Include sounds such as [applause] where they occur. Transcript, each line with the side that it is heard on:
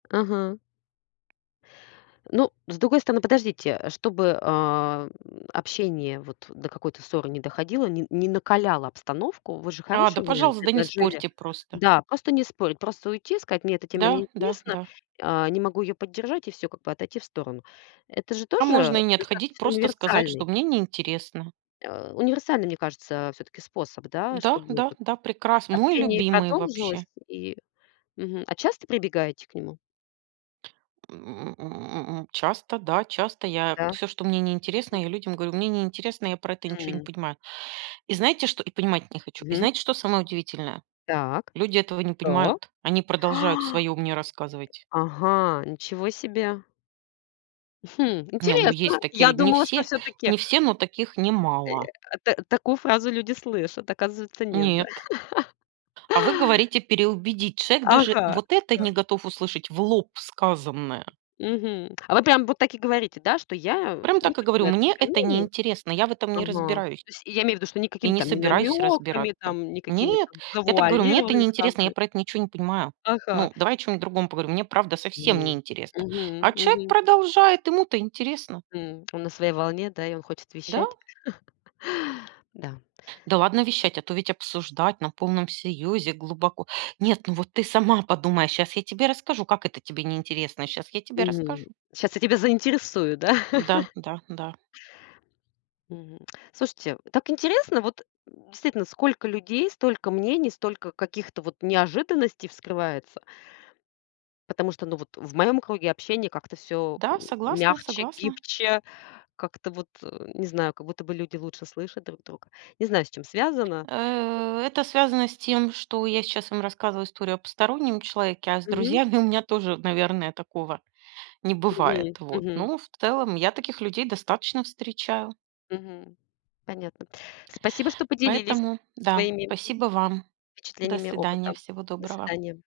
left: Ага. Ну с другой стороны, подождите, э, чтобы, ам, общение вот до какой-то ссоры не доходило, не не накаляло обстановку. Вы же
right: А, да
left: хороший вариант
right: пожалуйста, да не
left: предложили.
right: спорьте просто.
left: Да, просто не спорить. Просто уйти, и сказать мне эта тема
right: Да, да,
left: неинтересна,
right: да.
left: а, не могу её поддержать и всё, как бы отойти в сторону. Это же
right: А
left: тоже, э,
right: можно и не отходить,
left: достаточно
right: просто сказать, что
left: универсальный
right: мне неинтересно.
left: а, универсальный, мне кажется, всё-таки способ, да,
right: Да,
left: чтобы
right: да,
left: вот
right: да, прекрасно. Мой
left: общение и
right: любимый вообще.
left: продолжилось и Мгм. А часто прибегаете к нему?
right: М, м. Часто, да, часто я
left: Да.
right: всё, что мне неинтересно,
left: М.
right: я людям говорю, мне неинтересно, я про это ничего не
left: М.
right: понимаю. И знаете, что, и понимать не хочу. И
left: Мгм.
right: знаете, что самое удивительное?
left: Так.
right: Люди этого не
left: Да.
right: понимают, они продолжают своё мне рассказывать.
left: Ага, ничего себе. Хм,
right: Не, ну есть
left: интересно.
right: такие
left: Я
right: люди. Не
left: думала, что
right: все,
left: всё-таки
right: не все но таких
left: Э,
right: немало.
left: я, а, та такую фразу люди слышат. Оказывается, нет, да.
right: Нет.
left: [chuckles]
right: А вы говорите переубедить. Человек даже
left: Ага.
right: вот это
left: Да.
right: не готов услышать в лоб сказанное.
left: Мгм. А вы прям вот так и говорите, да, что я, э,
right: Прям
left: не
right: так и
left: хочу
right: говорю:
left: на эту
right: мне
left: тему,
right: это
left: мне не
right: неинтересно, я в этом не
left: Ага.
right: разбираюсь.
left: То есть, и я имею в виду, что
right: И
left: никакими
right: не
left: там не
right: собираюсь
left: намёками,
right: разбираться.
left: там, никакими
right: Нет,
left: там
right: я так и говорю, мне это
left: завуалированными
right: неинтересно, я
left: фразами.
right: про это ничего не понимаю.
left: Ага.
right: Ну, давай о чем-нибудь другом поговорим, мне правда совсем
left: Мгм,
right: неинтересно.
left: мгм.
right: А человек
left: Мгм.
right: продолжает, ему-то интересно.
left: М. Он на своей волне, да? И он хочет
right: Да.
left: вещать? [laughs] Да.
right: Да ладно вещать, а то ведь обсуждать на полном серьезе глубоко. "Нет, ну вот ты сама подумай, сейчас я тебе расскажу, как это тебе неинтересно, а сейчас я тебе расскажу".
left: Мгм. Сейчас я тебя заинтересую, да.
right: М-да,
left: [chuckles]
right: да, да.
left: Мгм. Слушайте, так интересно. Вот, м, действительно, сколько людей, столько мнений, столько каких-то вот неожиданностей вскрывается. Потому что, ну, вот в моем круге общения как-то всё
right: Да,
left: м
right: согласна,
left: мягче,
right: согласна.
left: гибче. Как-то вот, э, не знаю, как будто бы люди лучше слышат друг друга. Не знаю, с чем связано.
right: Э, это связано с тем, что я сейчас вам рассказываю историю о постороннем человеке, а с
left: Мгм.
right: друзьями у меня тоже, наверное, такого не бывает.
left: Мгм,
right: Вот,
left: мгм.
right: но в целом я таких людей достаточно встречаю.
left: Мгм. Понятно. Спасибо, что поделились
right: Поэтому, да,
left: своими
right: спасибо вам. До
left: впечатлениями
right: свидания.
left: опытом.
right: Всего
left: До
right: доброго.
left: свидания.